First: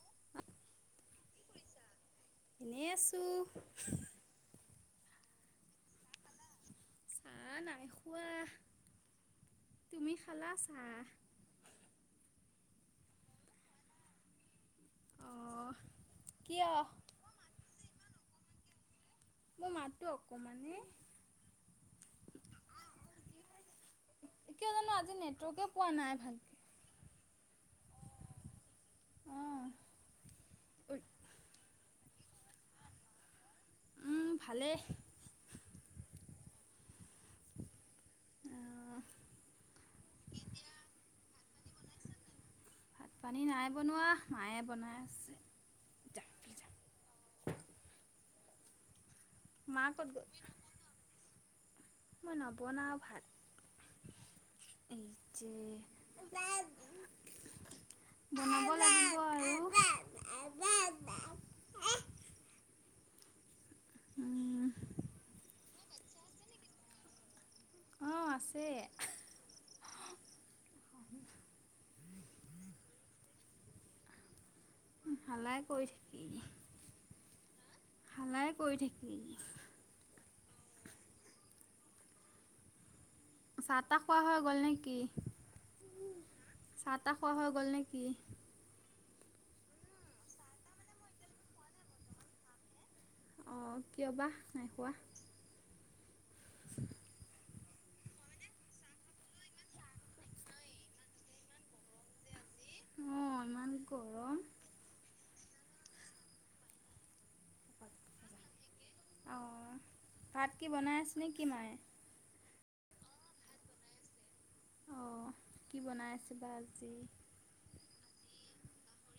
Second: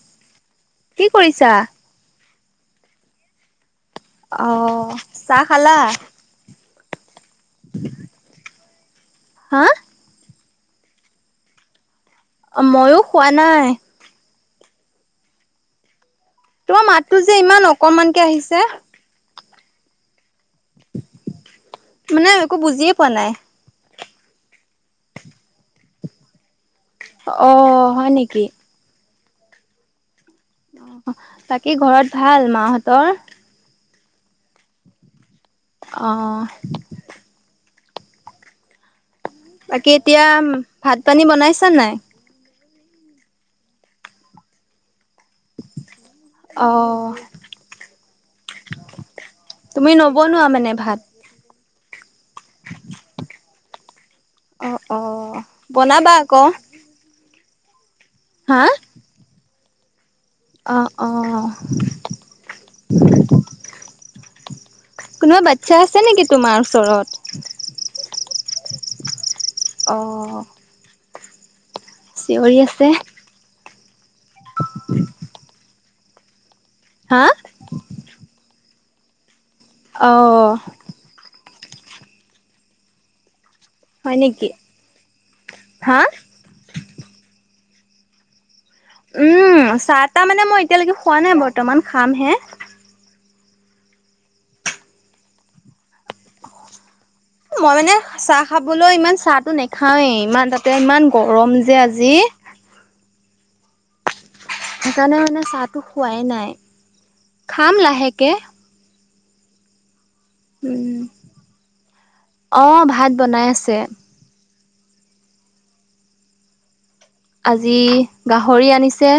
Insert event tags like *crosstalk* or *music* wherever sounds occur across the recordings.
*inaudible* কি কৰিছা? এনেই আছোঁ। অঁ, চাহ খালা? চাহ নাই খোৱা, হা? তুমি খালা চাহ? মইও খোৱা নাই। অ'। তোমাৰ মাতটো যে ইমান অকনমানকে আহিছে। মোৰ মাতটো অকণমানে মানে একো বুজিয়ে পোৱা নাই। কিয় জানো আজি নেটৱৰ্কে পোৱা নাই ভাল। অ', হয় নেকি? অ'। বাকী ঘৰত ভাল মাহঁতৰ? উম, ভালেই। অ'। অ'। বাকী এতিয়া ভাত-পানী বনাইছা নে নাই? ভাত-পানী নাই বনোৱা, মায়ে বনাই আছে। অ'। মা তুমি ক'ত গ'ল? নবনোৱা মানে, ভাত? মই নবনাওঁ ভাত। অ', অ', বনাবা আকৌ। *unintelligible* হা? বনাব লাগিব আৰু। অ', অ'। উম। কোনোবা বাচ্ছা আছে নেকি তোমাৰ ওচৰত? অ', আছে। অ'। চিঞৰি আছে। হাল্লাই কৰি থাকে ই। হা? হাল্লাই কৰি থাকে ই। অ'। চাহ-তাহ খোৱা হৈ গ'ল নেকি? হা চাহ-তাহ খোৱা হৈ গ'ল নেকি? উম, চাহ-তাহ মানে মই এতিয়ালৈকে খোৱা নাই বৰ্তমান, খাম হে। অ' কিয় বা নাই খোৱা? *inaudible* মই মানে চাহ খাবলৈ ইমান চাহটো নাখাওঁৱেই, ইমান তাতে ইমান গৰম যে আজি। অ', ইমান গৰম। সেইকাৰণে মানে চাহটো খোৱাই নাই, খাম লাহেকৈ। অ', ভাত কি বনাই উম আছে নেকি মায়ে? অ', ভাত বনাই আছে। অ', কি বনাই আছে বা আজি? আজি গাহৰি আনিছে।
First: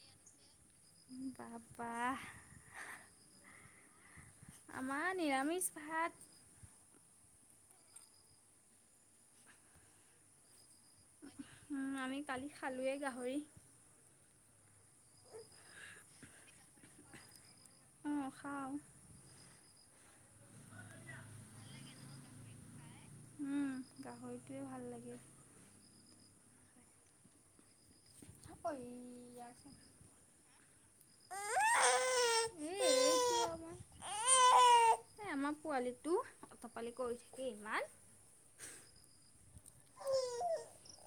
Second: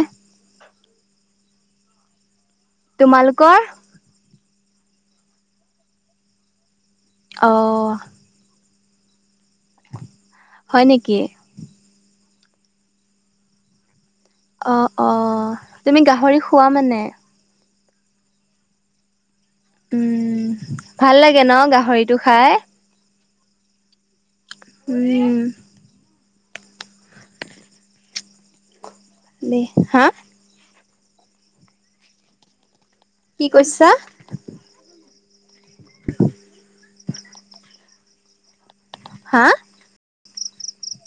উম, বা, বা। তোমালোকৰ? আমাৰ নিৰামিষ ভাত। অ'। হয় নেকি? উম, আমি কালি খালোঁৱেই গাহৰি। অ, অ, তুমি গাহৰি খোৱা মানে? উম খাও। উম, ভাল লাগে ন গাহৰিটো খাই। উম, গাহৰিটোৱে ভাল লাগে। উম *unintelligible* দে হা? কি কৈছা? সে আমাৰ পোৱালিটো, অথপালি কৰি থাকে ইমান। হা?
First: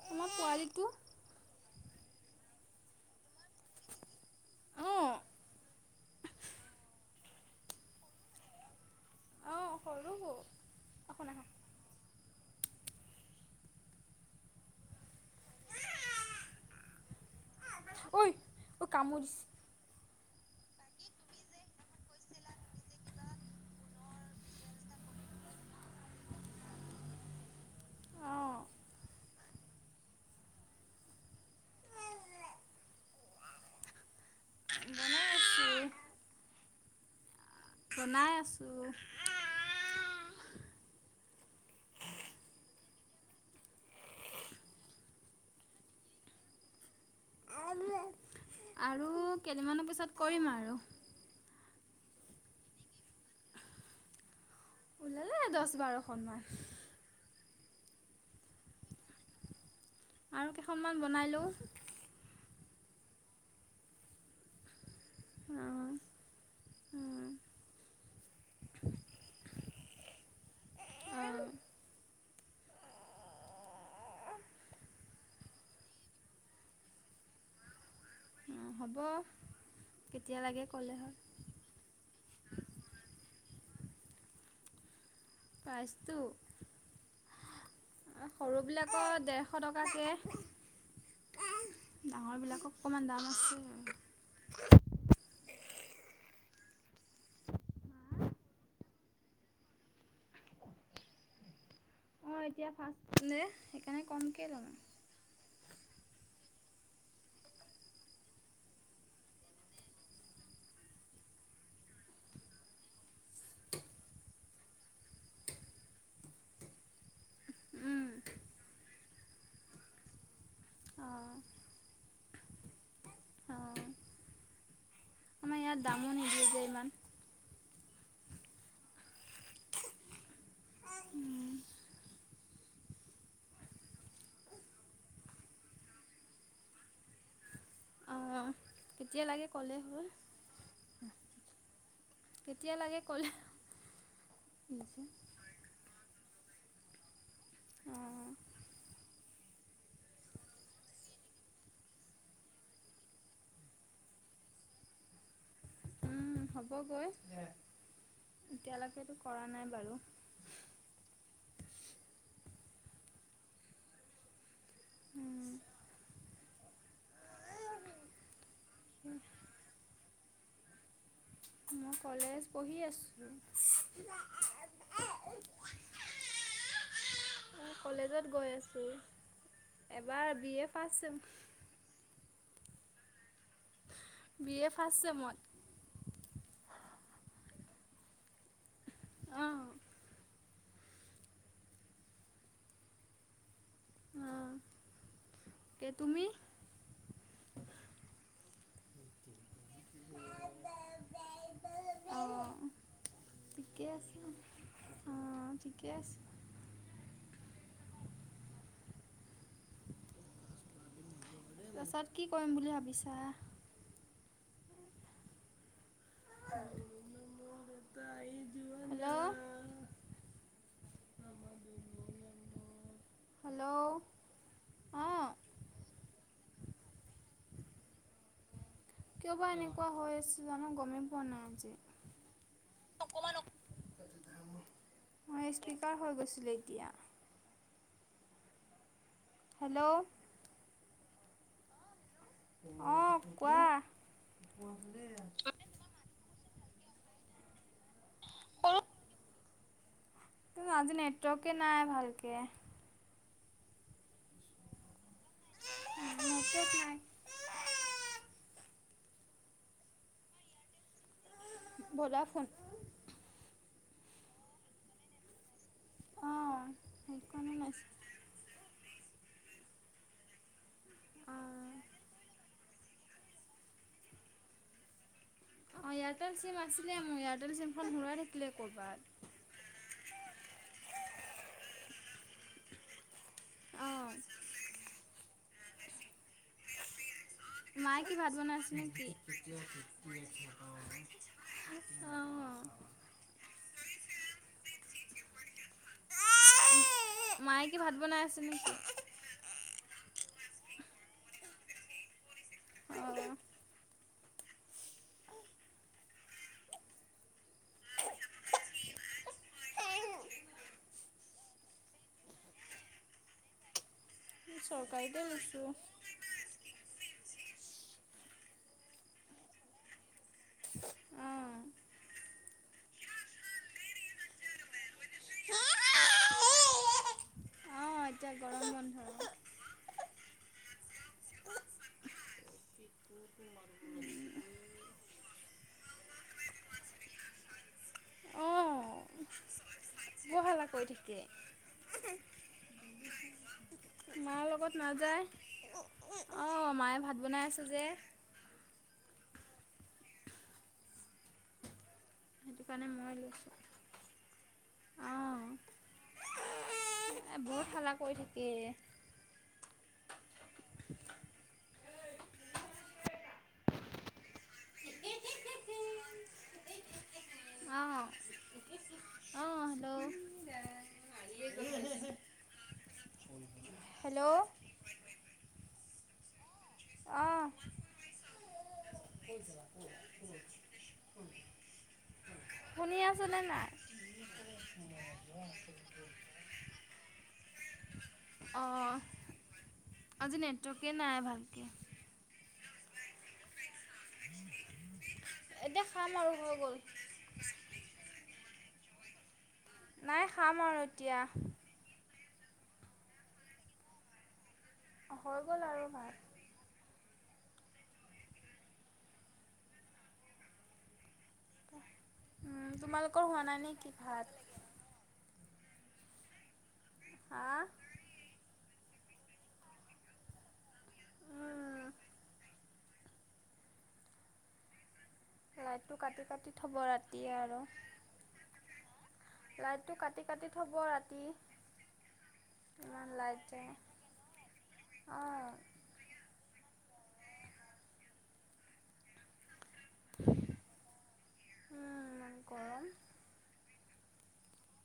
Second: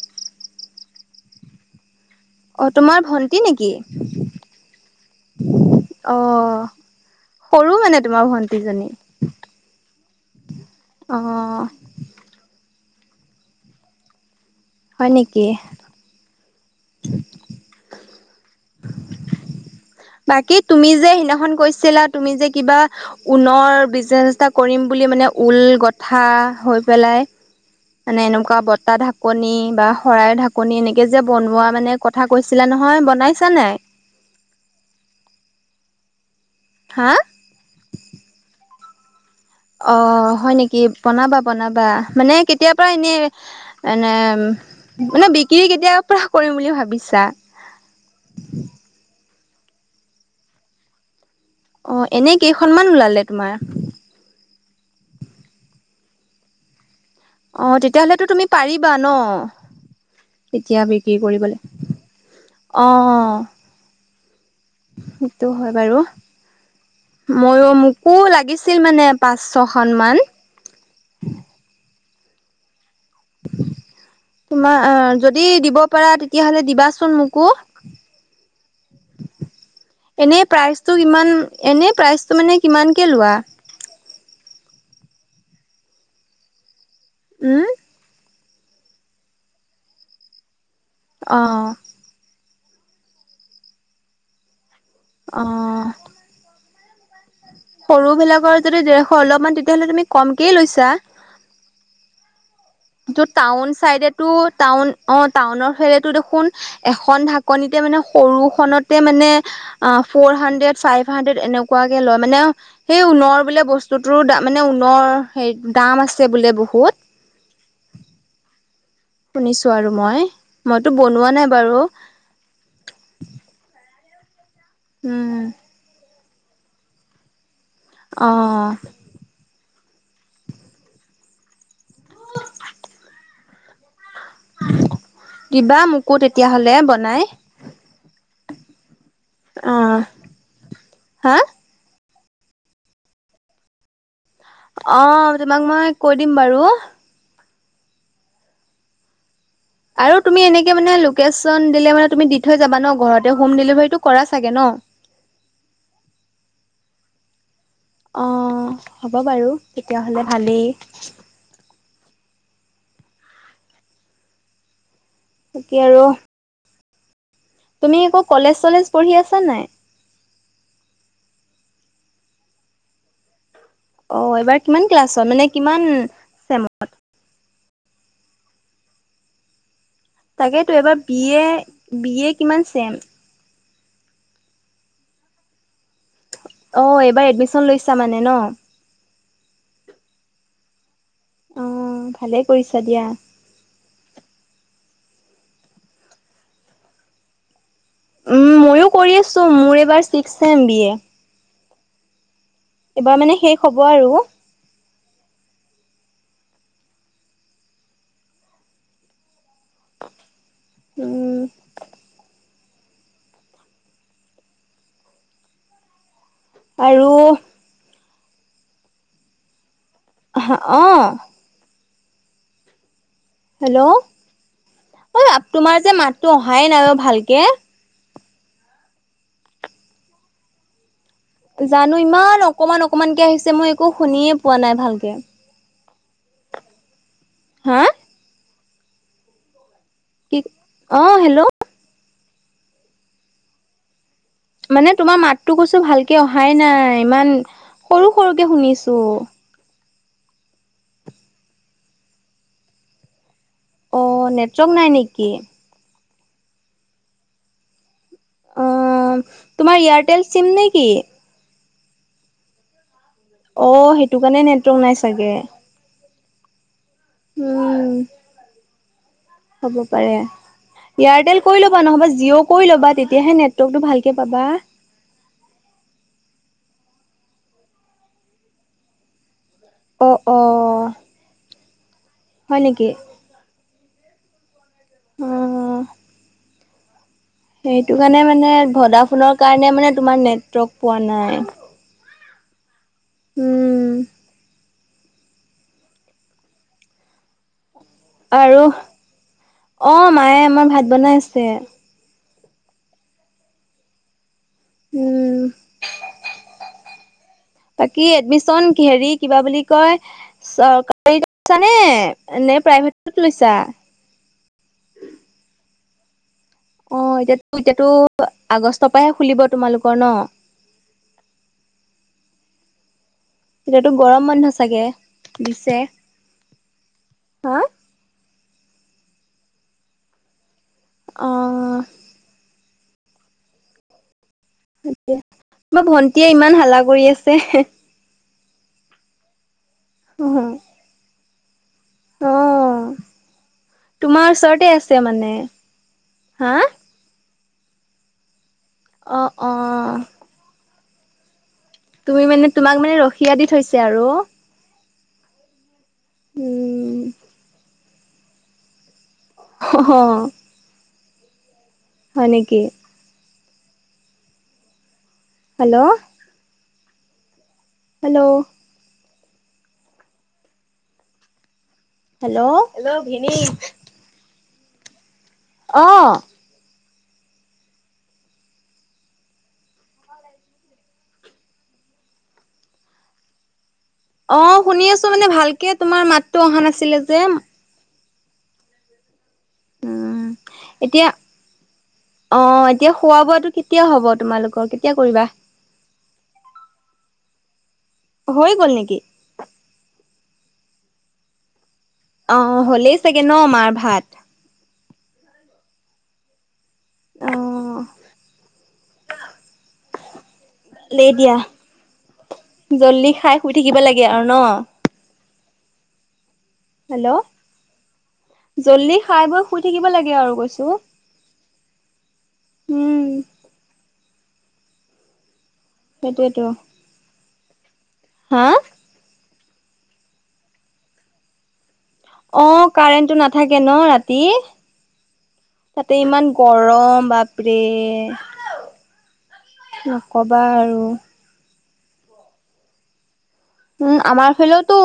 আমাৰ পোৱালিটো। অঁ, তোমাৰ ভন্তি নেকি? অঁ অহ, সৰু মানে তোমাৰ ভন্টিজনী? অঁ সৰু অ বহুত *unintelligible* হয় নেকি। ঐ, ঐ কামুৰি দিছে। বাকী তুমি যে সেইদিনাখন কৈছিলা তুমি যে কিবা ঊনৰ বিজনেচ এটা কৰিম বুলি মানে ঊল গঠা হৈ পেলাই মানে এনেকুৱা অঁ বতাহ ঢাকনি বা শৰাইৰ ঢাকনি এনেকে যে বনোৱা মানে কথা কৈছিলা নহয় বনাইছা নে নাই? বনাই আছো। হা? বনাই আছো। অ হয় নেকি, বনাবা -বনাবা মানে কেতিয়াৰ পৰা এনে এনে, মানে বিক্ৰী কেতিয়াৰ পৰা কৰিম বুলি ভাবিছা? *unintelligible* আৰু কেইদিনমানৰ পিছত কৰিম আৰু। অ, এনে কেইখনমান ওলালে তোমাৰ? এ দহ বাৰখনমান। অ, তেতিয়াহ'লেতো তুমি পাৰিবা ন? আৰু এতিয়া কেইখনমান বিক্ৰী বনাই লওঁ কৰিবলে, অ সেইটো অঁ হয় বাৰু। মইয়ো, মোকো লাগিছিল মানে পাঁচ ছয়খনমান। অঁ *inaudible* তোমাৰ আ, যদি দিব পাৰা তেতিয়াহ'লে দিবাচোন মোকো। অঁ হ'ব এনে কেতিয়া লাগে ক'লে প্ৰাইচটো হ'ল কিমান? এনেই প্ৰাইচটো মানে কিমানকে লোৱা? প্ৰাইচটো? হুম। সৰুবিলাকৰ ডেৰশ টকাকে অহ। ডাঙৰবিলাকৰ অকণমান দাম আছে অ। সৰুবিলাকৰ যদি ডেৰশ অলপমান তেতিয়াহ'লে তুমি কমকেই লৈছা। অ', এতিয়া ফাষ্ট যত টাউন চাইডেটো টাউন অ', টাউনৰ ফেলেতো দেখোন এখন ঢাকনিতে মানে, সৰুখনতে মানে আহ ফৰ হানড্ৰেড, ফাইভ হাড্ৰেড এনেকুৱাকে লয় মানে সেই ঊণৰ বোলে বস্তুতোৰো দা মানে ঊণনৰ হে দাম আছে বোলে বহুত। শুনিছো আৰু মই, মইতো অঁ বনোৱা নাই বাৰু। অঁ উম। আমাৰ ইয়াত দামো *unintelligible* ইমান। অ'। দিবা মোকো তেতিয়া হ'লে বনাই। অঁ কেতিয়া লাগে অ ক'লে হ'ল। হা কেতিয়া লাগে ক'লে অ', তোমাক মই কৈ দিম বাৰু। অঁ আৰু তুমি এনেকে মানে লোকেশ্যন দিলে মানে তুমি দি থৈ যাবা ন' ঘৰতে? হোম ডেলিভাৰীটো কৰা চাগে নহ? উম, হ'বগৈ। অ', এতিয়ালৈকেতো হ'ব কৰা বাৰু, নাই তেতিয়া হ'লে ভালেই। বাৰু তাকে আৰু তুমি একৌ কলেজ-চলেজ পঢ়ি আছা নাই? মই কলেজ পঢ়ি আছোঁ। অ', এইবাৰ কিমান ক্লাছত? মানে কিমান চেমত? মই কলেজত গৈ আছোঁ। এবাৰ বি এ তাকেতো ফাৰ্ষ্ট এইবাৰ sem B A, B A কিমান চেম? বি এ ফাষ্ট চেমত। অ', এইবাৰ এডমিশ্যন লৈছা মানে নহ? উম। অ', ভালেই কৰিছা দিয়া। অঁ কে তুমি? উম, মইও কৰি আছো, মোৰ এইবাৰ ছিক্স চেম বি এ। অ'। এইবাৰ মানে শেষ হ'ব আৰু। উম, ঠিকে আছে। উম। তাৰপাছত কি কৰিম বুলি ভাবিছা? আৰু হেল্ল'! *unintelligible* হা? অ'। হেল্ল'! অ', অঁ তোমাৰ যে মাতটো অহাই নাই *unintelligible* ভালকে। কিয় বা এনেকুৱা হৈ আছে জানো গমেই পোৱা নাই আজি জানো ইমান অকমান অকমানকে আহিছে, অ মই একো শুনিয়ে পোৱা নাই ভালকে। মই স্পীকাৰ গৈছিলে এৰিয়া। হা? হেল্ল'! কি? অ', হেল্ল'! অ', কোৱা? মানে তোমাৰ মাততো কৈছো ভালকে অহাই নাই, ইমান সৰু-সৰুকে শুনিছো। *unintelligible* আজি নেটৱৰ্কে নাই ভালকে। অ', নেটৱৰ্ক নাই নেকি? *unintelligible* অ', তোমাৰ এয়াৰটেল চিম নে কি? ভডা ফোন। অ', সেইটো কাৰণে নেটৱৰ্ক নাই চাগে। অ', কৰণে নাই উম চাগে। হ'ব পাৰে, এয়াৰটেল কৰি অ', ল'বা, নহবা জিঅ' কৰি ল'বা তেতিয়াহে নেটৱৰ্কটো ভালকৈ পাবা। অঁ, এয়াৰটেল চিম আছিলে মোৰ, এয়াৰটেল চিমখন হৰুৱাই থাকিলে ক'ৰবাত। অ', অঁ'। হয় নেকি? আহ। অ' *inaudible* সেইটো মায়ে কি কাৰণে ভাত মানে বনাইছে নে ভদা কি? ফোনৰ কাৰণে মানে তোমাৰ নেটৱৰ্ক পোৱা নাই। অ'। উম। মায়ে কি ভাত বনাই আছে নে আৰু কি? অ', মায়ে আমাৰ ভাত বনাই আছে। অ'। উম। বাকী এডমিশ্যন হেৰি কিবা বুলি কয় চৰকাৰীত লৈছা নে, নে প্ৰাইভেটত লৈছা? চৰকাৰীতে লৈছোঁ। অ', এতিয়াতো এতিয়াতো আগষ্টৰপাহে খুলিব তোমালোকৰ ন? অ'। এতিয়াতো গৰম বন্ধ চাগে দিছে? হা'। অ', এতিয়া বন্ধ। অঁ। মা ভন্টিয়ে ইমান হাল্লা কৰি আছে। অঁ, বৰ হাল্লা কৰি থাকে। অঁ। মাৰ লগত নাযায়, হা অঁ মায়ে ভাত বনাই আছে যে। অ', অ'। তুমি মানে সেইটো তোমাক কাৰণে মানে মই ৰখিয়া দি লৈছোঁ। থৈছে আৰু। উম। এ বহুত হাল্লা কৰি থাকে এই। অ'। হয় নেকি? হেল্ল'? হেল্ল' অঁ', অঁ'হেল্ল'? হেল্ল'? হেল্ল' ভিনী? হেল্ল'? অ'। অ'। শুনি আছনে নাই? তটো অহা নাছিলে যে। অঁ, উম আজি নেটৱৰ্কে এতিয়া নাই ভালকে। অ', এতিয়া খোৱা বোৱাটো কেতিয়া হ'ব তোমালোকৰ কেতিয়া কৰিবা? এতিয়া খাম আৰু হৈ গ'ল। হৈ গ'ল নেকি? নাই খাম আৰু এতিয়া। অ হ'লেই চাগে ন মাৰ ভাত? হৈ গ'ল আৰু ভাত। অ। লেই দিয়া, উম, জল্দি তোমালোকৰ খাই হোৱা শুই নাই থাকিব নেকি লাগে আৰু ভাত? ন? হেল্ল'। হা? জলদি খাই বৈ শুই থাকিব লাগে আৰু কৈছো। উম উম। লাইটটো কাটি সেইটোয়েতো কাটি থ'ব ৰাতি আৰু। হা লাইটটো কাটি কাটি থব ৰাতি। অ ইমান কাৰেণ্টটো লাইট নাথাকে যায় ন ৰাতি? অঁ তাতে ইমান গৰম বাপৰে। নক'বা আৰু। অ ইমান গৰম। উম আমাৰ ফালওতো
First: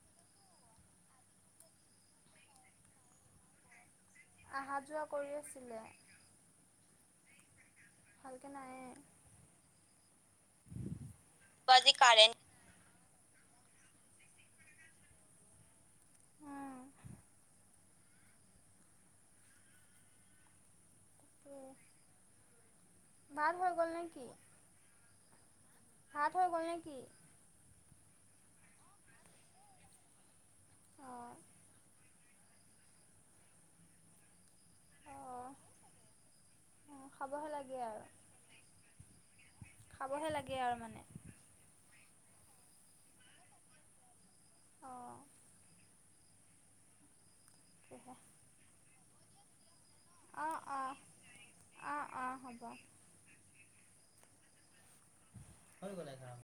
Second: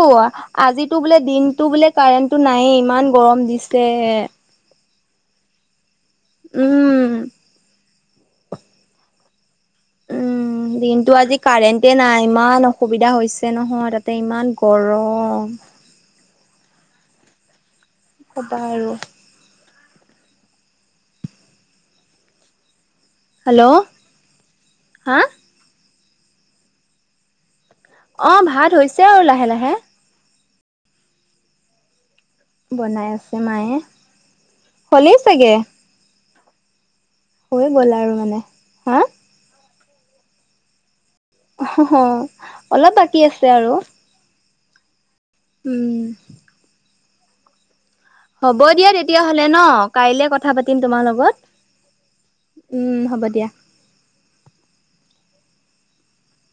আজিটো বোলে দিনটো বোলে কাৰেণ্টটো নায়ে ইমান গৰম দিছে। অহা যোৱা কৰি আছিলে। উম। ভালকে নায়ে। উম দিনটো আজি আজি কাৰেণ্টে নাই কাৰেণ্ট ইমান অসুবিধা হৈছে নহয় তাতে ইমান গৰম। উম। শুৱা আৰু। উ, ভাত হৈ হেল্ল' গ'ল নে কি? হা? ভাত হৈ গ'ল নেকি? অ ভাত হৈছে আৰু লাহে লাহে। অ। বনাই আছে মায়ে, হ'লেই অঁ চাগে! খাবহে হৈ লাগে গ'ল মানে আৰু হা খাবহে লাগে আৰু মানে। অলপ বাকী আছে আৰু অ' উম *unintelligible* হ'ব দিয়া, তেতিয়াহ'লে ন'। কাইলে কথা অঁ পাতিম অঁ তোমাৰ লগত। অঁ অঁ হ'ব উম, হ'ব দিয়া। হৈ গ'ল এঘাৰ।